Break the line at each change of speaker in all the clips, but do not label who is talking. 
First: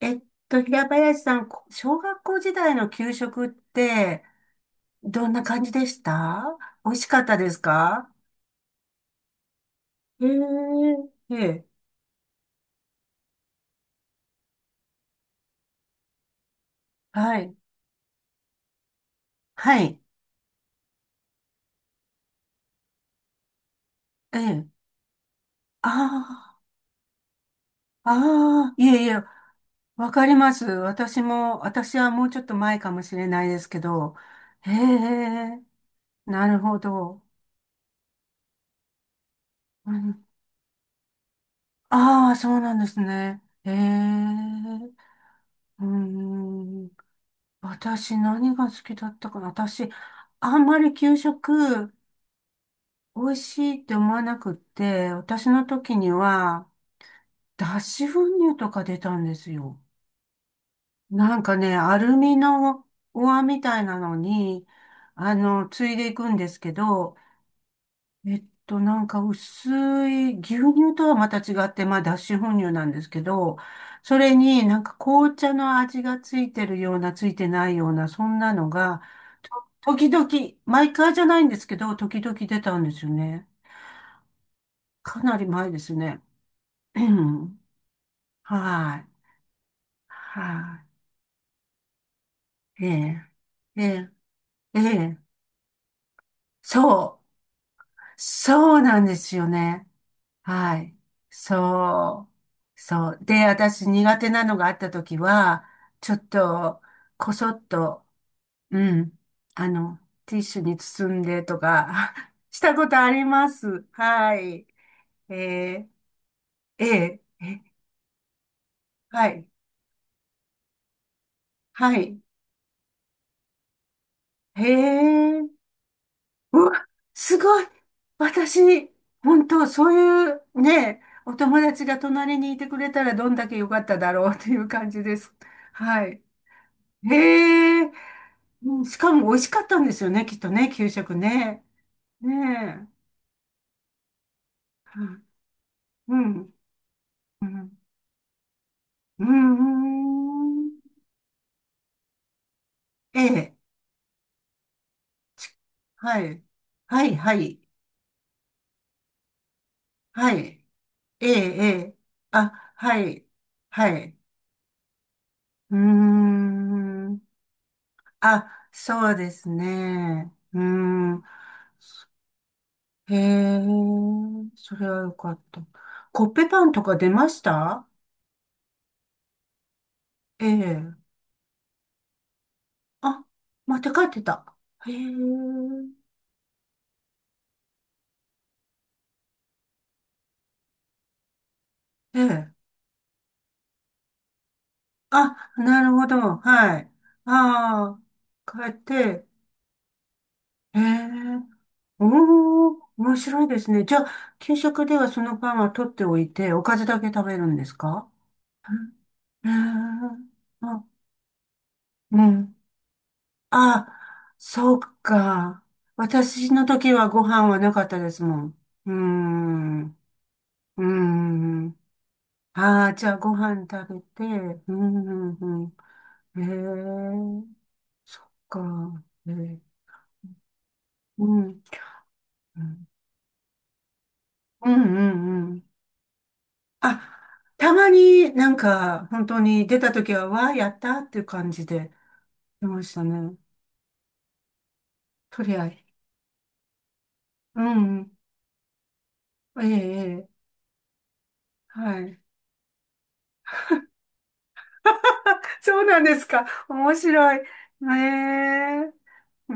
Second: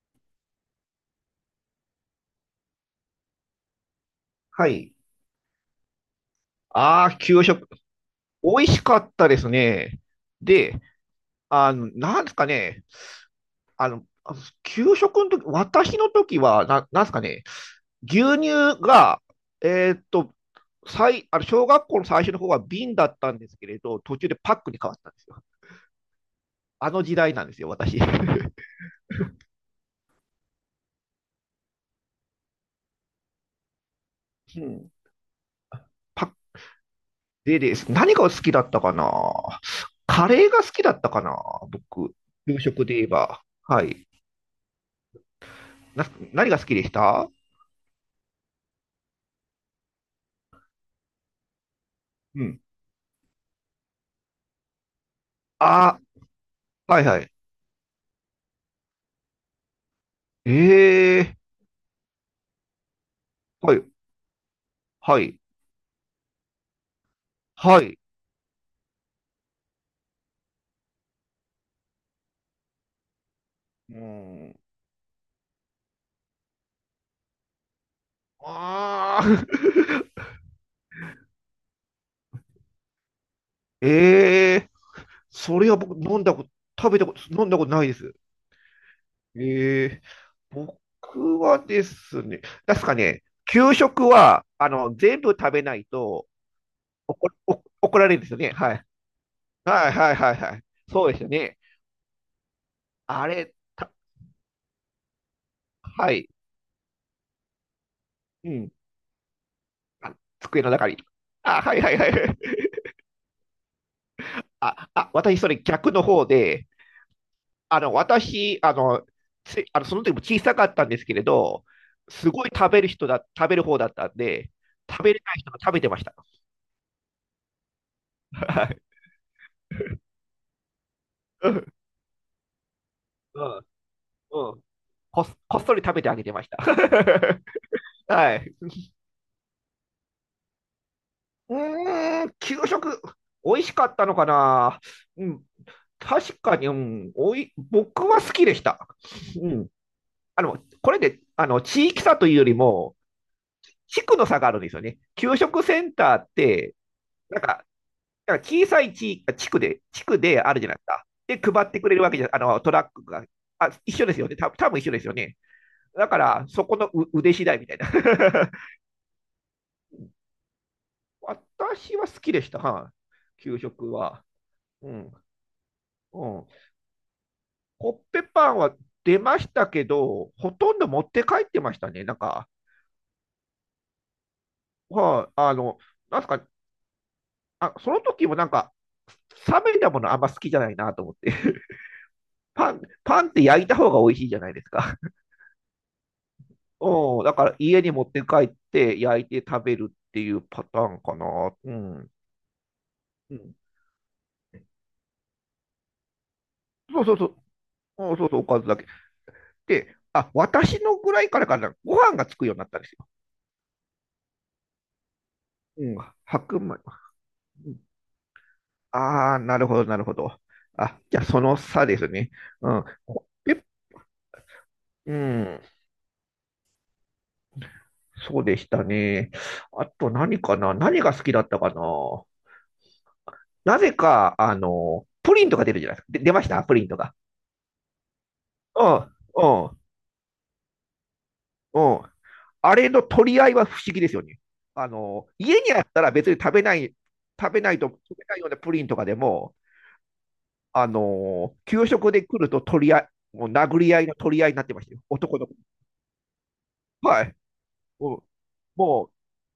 えっ平林さん、小学校時代の給食って、
はい。
どんな感じでした？美味
あ
し
あ、
かった
給
です
食。
か？
美味しかったですね。
え
で、
え、ええ、
なんですかね。あの、給食の時、私の時は、なんですか
は
ね。
い、
牛乳が、
は
えー
い、
っと、最、小学校の最初の方は瓶だったんですけれど、途中で
え
パッ
え、
クに変わったんですよ。
あ
あの時代なんですよ、私。
あ、ああ、いえいえ、わかります。私はもうちょっと前かもしれないですけど、
う
へ
ん。
え、
パック
なるほど。
でです。何が好きだったかな。
うん、
カレーが好きだったかな、僕。
ああ、そ
給
うなんで
食で
す
言え
ね。
ば。
へえ、
はい。
う
な、何が好きで
ん。
した？
私何が好きだったかな。私、あんまり給食
うん。
美味しいって思わなくって、私の時
あ、
には
はいはい。
脱脂粉乳とか出たんですよ。
え
な
え、
んかね、アルミのお椀み
は
た
い、
いなのに、
はい、
ついでいくんですけど、
はい。
なんか薄い牛乳とはまた違って、まあ脱脂粉乳なんですけど、
う
それ
ん。
になんか紅茶の味がついてるような、ついてないような、そんなのが、
ああ、
時々、毎回じゃないんですけど、時々出たんですよね。
ええ、
かなり
それ
前
は
です
僕飲
ね。
んだこと、食
う
べたこと、飲んだ
ん、
ことないです。
はい。
ええ、
は
僕はですね、確
い。え
かね、
え。
給
え
食
え。
は、
え
全部
え。
食べないと
そう。
怒、お怒られるんですよね。は
そう
い。
なんですよね。
はいはいはいはい。
はい。
そうですよね。
そう。そう。
あ
で、
れ、
私
た、
苦手なのがあった時は、
は
ちょっ
い。
と、こそっと、
うん。
うん。あの、
あ、
ティッシ
机
ュ
の
に
中に。
包んでと
あ、はいはいはい。
か、したことあります。は い。
あ、あ、
え
私それ
え。
逆の方で、
ええ。ええ、
あの、私、あの、
はい。
つあのその時も小さかったんですけれど、
はい。
すごい食べる人だ、食べる方だったんで、
へ
食べれない
え。
人が食べてました。
うわ、すごい。
はい。
私、本当、そういうね、お
う
友
ん、
達が隣にいてくれたらどん
う
だけ
ん、
良かっただろうと
う
い
ん。
う感じで
こ
す。
っ、こっそり食べ
は
てあ
い。
げてました。
へえ。
はい。
うん。しかも美味しかったんですよね、きっとね、給食
う
ね。
ーん、給
ねえ。
食、美味しかったのかな。
はい、
うん、
う
確
ん。
かに、うん、お
う
い、
ん。
僕は好きでした。
う
うん。
ん。
これで、地域差というよりも、
ええ。
地区の差があるんですよね。給食センター
は
っ
い。
て、
はい、は
なん
い。
か、だから小さい地域、地区で、地区
は
である
い。
じゃないですか。
ええ、
で、
え
配ってく
え。
れるわけじゃ、ト
あ、
ラッ
は
クが。
い。
あ、
は
一緒で
い。
すよね。た多分一緒ですよね。
うー
だから、そこのう
ん。
腕次第みたいな。
あ、そうですね。うん。
私は好きでした、は
へ
い。給
え、
食は。
それ
う
はよ
ん。
かった。コ
う
ッペ
ん。
パンとか出ました？
コッペパンは出ましたけど、
え
ほとんど持っ
え。
て帰ってましたね。なんか、
あ、持って帰ってた。へえ、
はあ、なんすか、あ、その時もなんか、冷めたものあんま好きじゃないなと思って。
ええ。
パン、パンって焼いた方が美味しいじゃないですか。
あ、なるほど。はい。
うん、だから家に
あ
持って帰
あ、
っ
帰っ
て焼
て。
いて食べるっていうパ
へ
ターンか
え、
な。うん。
おお、面
う
白い
ん、
ですね。じゃあ、給食ではそのパンは取っておいて、おかずだ
そう
け
そうそ
食べるんですか？
う。うん、そうそう、おかず
う
だけ。
ん。へ
で、
え、
あ、私
あ、
のぐらいからかな、ご飯
う
がつくよ
ん。
うになったんですよ。
あ、そうか。
うん、
私
白
の
米。
時はご飯はなかったですもん。うー
ああー、なるほど、な
ん。
るほど。
うー
あ、じゃあその
ん。
差ですね。うん。
ああ、じゃあご飯
え、
食べて。うー
う
ん。う
ん、
んうん、へえ、そっ
そうで
か。
したね。
え
あと何かな、何が好きだった
え、
かな？なぜか、
うんうんうんう
プリ
ん
ン
う
と
ん。
か出るじゃないですか。で、出ましたプリンとか。
あ、たまになん
うん、
か、本当に
う
出
ん、
た時は、わあ、やったっていう感じ
う
で
ん。
出
あ
ま
れ
し
の
た
取
ね。
り合いは不思議ですよね。
とり
家
あえ
に
ず。
あったら別に食べない、食
う
べないと、
んうん。
食べないようなプリンとかでも、
ええ、ええ。
給
は
食
い。
で来ると取り合い、もう殴り合いの取り合いになってましたよ。男
あ、
の子。
そうなんですか？面
はい。
白い。え
もう、
え、
も
うー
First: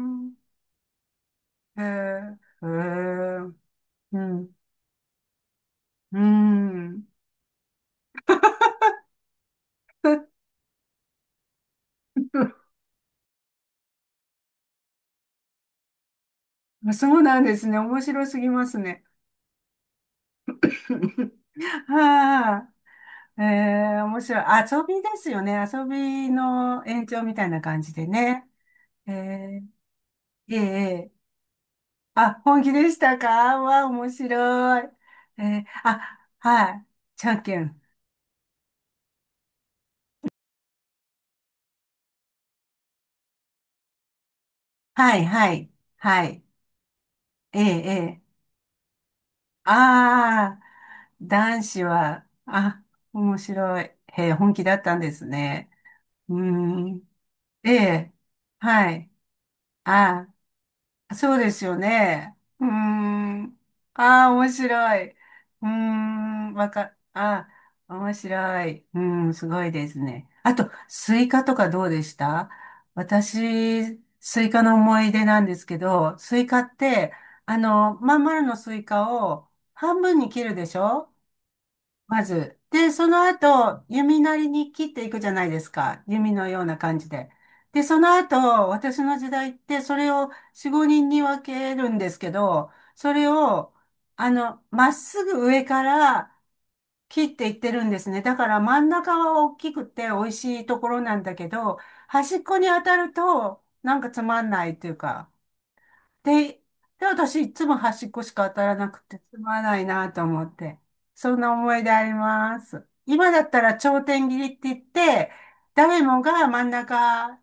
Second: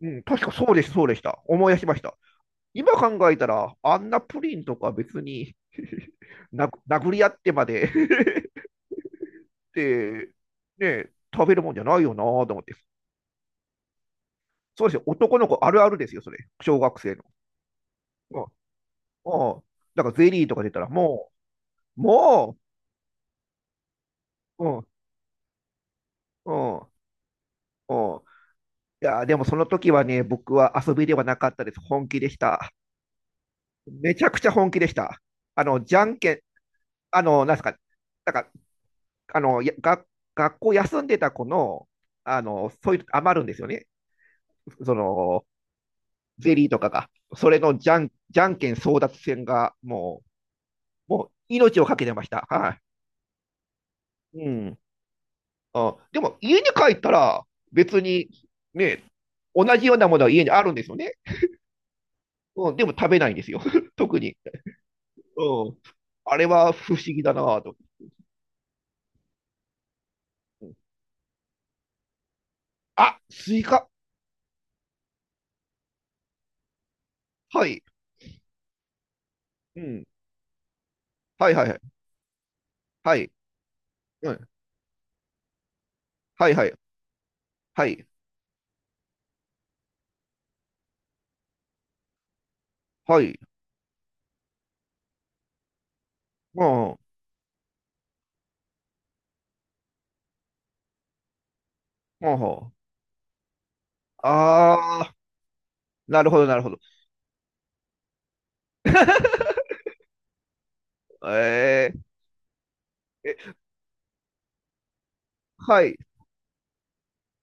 う、うん、確かそうです、そうでした。思い出しました。
ええ
今考え
ええ、
たら、あん
う
なプ
ん。
リンとか別に
う
殴
ん。
殴り合ってまで っ てね、食べるもんじゃないよなと思って。そうですよ。男の子あるあるですよ、それ。小学
そ
生
う
の。
なんですね。面白す
う
ぎますね。
んうん。だからゼリーとか出たら、も う、
は
も
あ。ええ、面白い。
う、う
遊
ん、
びですよね。遊び
う
の
ん、
延長みたいな感じ
う
で
ん。
ね。
い
え
やー、でもそ
え
の時はね、僕
ええ
は遊び
え
では
え、
なかったです。本気でし
あ、本
た。
気でしたか？わあ、面
めちゃくちゃ本
白
気
い。
でした。
え
あ
え、
の、じゃん
あ、
けん、
はい。
あ
じゃん
の、な
け
んですか、
ん。
なんか、やが学校休んでた子の、そういう余るんですよね。そ
はい、
の、
はい、はい。
ゼリーとかが。それ
え
のじゃん、
ええ
じ
え、
ゃんけん争奪戦が、も
ああ、
う、もう
男
命
子
をかけてま
は、
した。は
あ、面白い。へえ、
い。う
本気だ
ん。
ったんですね。
あ、で
う
も
ー
家に帰っ
ん。
たら
え
別
え、
に
は
ね、
い。
同じようなもの
あ
は家にあるんですよね。
あ、そうですよね。うー
うん、でも食べないんです
ん。
よ。特
ああ、
に。
面白い。うー
うん。あれ
ん、
は不思議だな
あ
ぁと。
あ、面白い。うーん、すごいですね。あ
う
と、
ん。
スイカとかどうでした？
あ、スイカ。
私、スイカの思い出なんですけど、スイカって、
はい。
まん丸のスイカを
う
半
ん。
分に切るでしょ？
はいはいはい。
まず。で、そ
は
の
い。
後、弓
う
なり
ん。
に切っていくじゃないですか。弓の
はい
よう
はい。
な感じで。で、
は
そ
い。
の後、私の時代って、それを4、5人に分けるんですけど、そ
は
れ
い。
を、まっすぐ上から
うん。う
切っていってるんですね。だから真ん中は大きくて美味しいところなんだけど、端っこに
ん。
当たると、なんかつまんないっていう
ああ
か、
ー、なるほどな
で、
るほど。
で、私いつも端っこしか当たらなくてつ まらないなと思って。そんな思い出
え
あります。
ー、
今
え、
だったら頂点切りって言って、
はい。
誰もが真ん中、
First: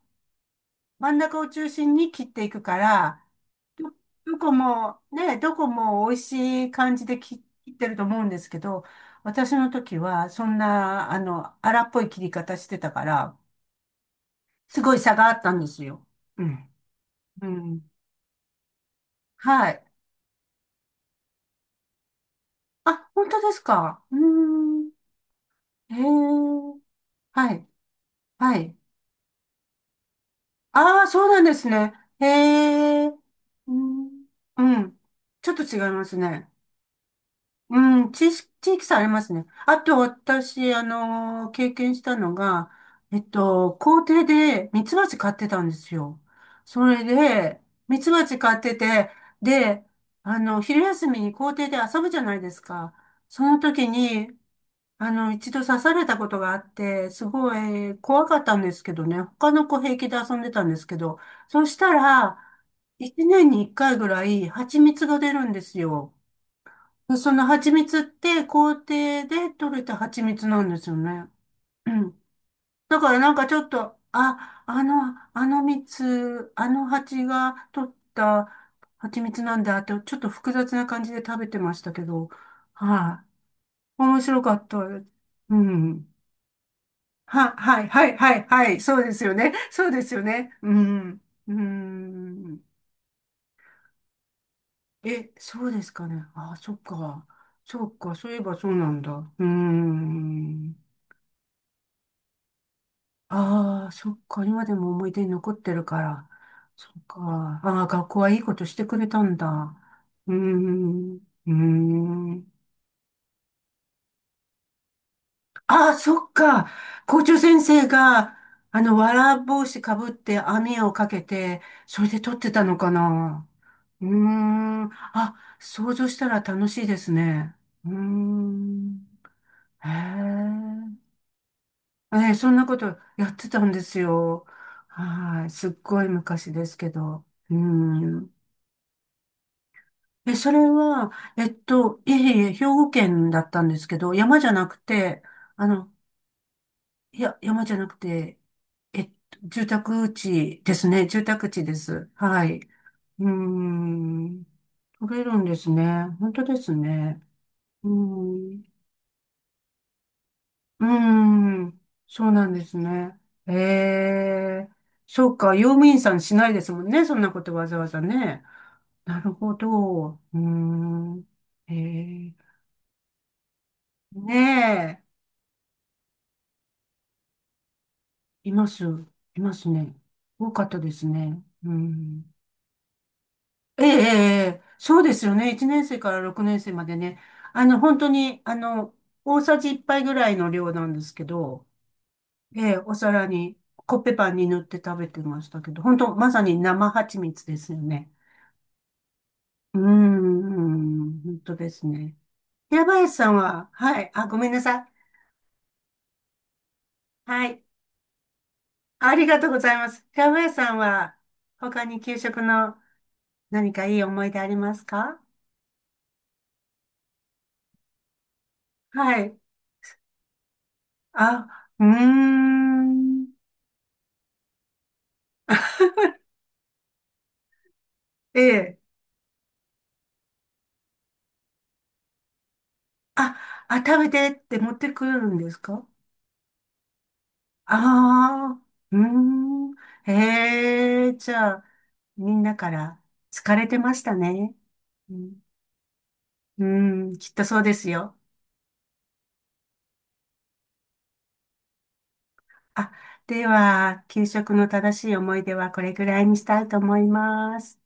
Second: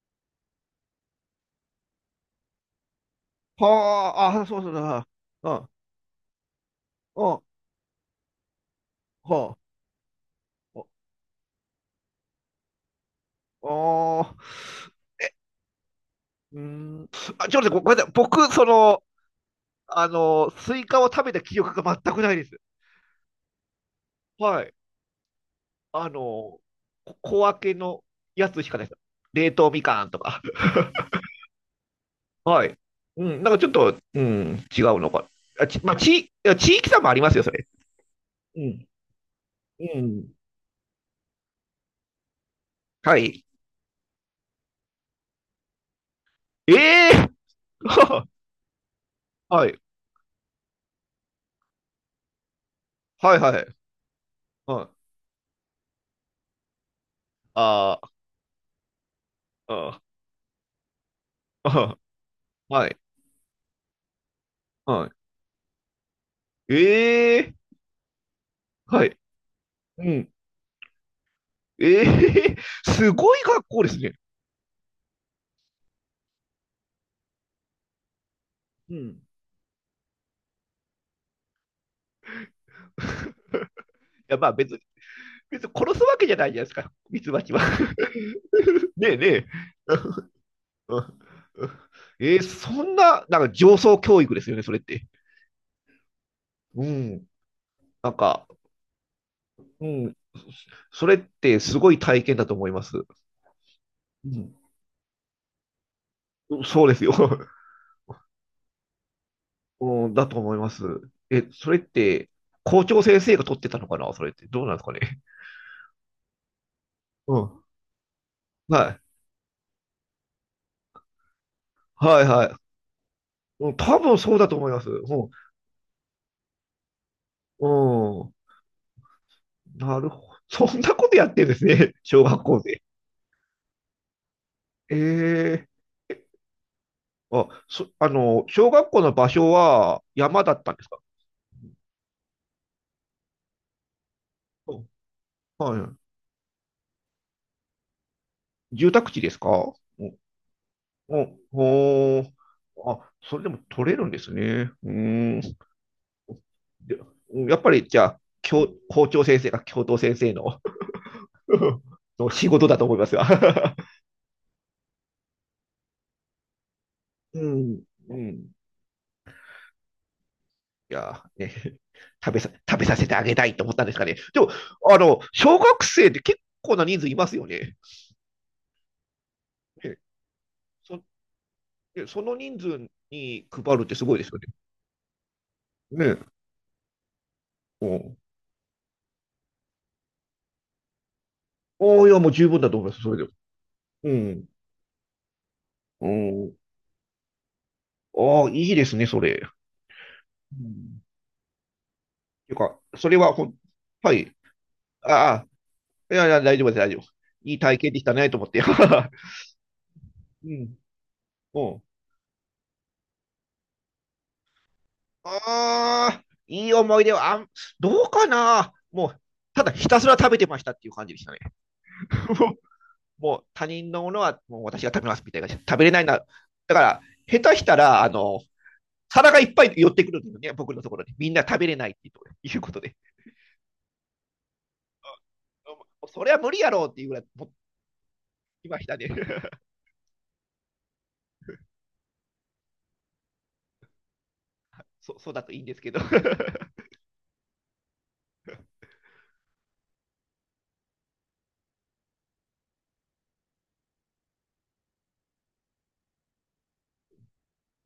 真ん中を中心に切っていくから、ど、
は
ど
あ、あ、
こ
そうそう
も、
だ。
ね、
う
どこ
ん。
も美味しい感じで
う
切、
ん。
切ってると思うんですけど、私
はあ。
の時はそんな、荒っぽい切り方してたから、
ああ
す
ー。
ごい差があったんですよ。う
うー
ん。
ん。
う
あ、ちょっと待って、
ん。
ごごめんなさい。僕、その、
はい。
スイカを食べた記憶が全くないです。
あ、本当ですか？うー
はい。
ん。へ
あの、
え、
こ小
はい、
分けのや
は
つし
い。
かないです。冷凍みかんとか。
ああ、そうなんですね。へ
はい。
え、
うん、なんかちょ
う
っと、う
ん、
ん、
う
違
ん。
うのか。
ちょっと
あ、
違い
ち、まあ、
ます
ち、い
ね。
や地域差もありますよ、それ。
うん、
う
地域
ん、
差ありますね。あ
う
と
ん。
私、経験したのが、
はい。
校庭でミツバチ飼ってたんですよ。それ
ええ、
で、ミツバ チ飼ってて、
はい。
で、昼休みに校庭で遊ぶじゃないですか。
はい
その
はい。
時に、
はい。
一度刺されたことがあって、すごい
ああ、
怖かったんですけどね、他の子平
あ
気で遊んでたんですけど、そし
あ、う
た
ん、
ら、
はい。
一年に一回ぐらい蜂蜜
は
が出るんですよ。
い。
でその
ええ、
蜂蜜って校庭
はい。
で採れた
う
蜂
ん。
蜜なんですよね。う
え
ん。
え、
だ
す
からなん
ごい
かちょ
学
っ
校で
と、
すね。
あの蜜、あの蜂が取った
う
蜂
ん。
蜜なんだって、ちょっと複雑な感じで食べてましたけど、はい、面
や、
白
まあ
かっ
別に、
たです。う
別に殺す
ん。
わけじゃないじゃないですか、ミツバチは。
はい、はい、はい、はい、そう
ね
で
え
す
ね
よ
え。
ね。そうですよね。うん。う
えー、
ん。
そんな、なんか上層教育ですよね、それって。
え、そうですかね。あ、そっ
う
か。
ん。
そっ
な
か、
ん
そういえ
か、
ばそうなんだ。う
うん。
ん。
それってすごい体験だと思います。う
ああ、そっか。
ん。
今でも思い出に残ってるから。
うん、そう
そ
で
っ
すよ。
か。ああ、学校はいいことしてくれたんだ。
うん、だ
う
と思います。
ん。
え、
う
それって、
ん。
校長先生が取ってたのかな、それって。どうなんですかね。
ああ、そっか。校長
う
先
ん。
生が、
はい。
わら帽子かぶって網をかけて、それで
はい
撮っ
は
てた
い。
のかな。
うん、多
うー
分そうだと思いま
ん。
す。う
あ、想像したら楽しいですね。うー
ん。うん。
ん。へ
なるほど。そんな
え。
ことやってるんですね。小
ええ、
学
そん
校
なこ
で。
とやってたんですよ。はい。
え
す
え、
っごい昔ですけど。
あ、
うー
そ、
ん。
小学校の場所は
え、
山
そ
だっ
れ
たんですか？
は、いえいえ、兵庫県だったんですけど、山じゃなく
うん。
て、あの、
は
いや、山じゃなくて、
い。住宅地ですか？
住
お、
宅地ですね。住
お、
宅地です。
おー、
はい。
あ、
うー
それでも取れるんです
ん。
ね。うー
取れるんで
ん。
すね。本当です
で、
ね。
やっぱ
う
り、じゃあ、
ー
教、
ん。
校長先生が教頭先生の
うーん。そ
の
うな
仕
んで
事
す
だと思います
ね。
が。
ええ。そうか。用務員さんしないですもんね。そんな こ
う
とわざ
ん、
わざ
うん。
ね。
い
なるほど。うー
や、
ん。
ね、
え
食べ
え。
さ、食べさせてあげたいと思ったんですかね。でも、
ね
小学生って結構な人数いますよね。
え。います。いますね。
ね、
多かったで
そ、
すね。う
で、そ
ん。
の人数に配
え
る
え、
っ
え
てすごいですよ
え、
ね。
ええ、そうですよね。1年生から
ね
6年生までね。
え。う
本当
ん。
に、大さじ1杯ぐらいの量なんですけど、
ああ、いや、もう十分だ
ええ、
と思い
お
ます、それで
皿
も。
に、コッ
う
ペパン
ん。
に塗って食べてましたけど、本
う
当、まさ
ん。
に生蜂蜜ですよね。
ああ、いいですね、それ。
うー
うん。
ん、本当ですね。
ていうか、
平
そ
林
れ
さ
は
ん
ほん、
は、はい、
は
あ、
い。
ごめんなさい。
ああ、いやいや、大丈夫です、大丈夫。
は
いい
い、
体験できたね、と思って。
ありが とうございます。平
う
林さん
ん。
は、
うん。
他に給食の何かいい思い出ありますか？
ああ、いい思い出は、あん、どうかな。も
は
う、
い。
ただひたすら食べてましたっていう感じでしたね。
あ、うー ん。
もう他人のものはもう私が食べますみたいな。食べれないな。だから、下手したら、
ええ、
皿がいっぱい寄ってくるんですよね、僕のところに。みんな食べれないっていうことで。
あ、食べてって持ってくるんですか？
それは無理やろうっていうぐらい、
あ
今ひ
あー、
た
う
で、ね、
ーん。へえ、じゃあ、みんなから疲れてましたね。う
そうそう
ん、
だといいんですけど。
うー ん、きっとそうですよ。あ、では、給食の正しい思い出はこれぐらいにしたいと思います。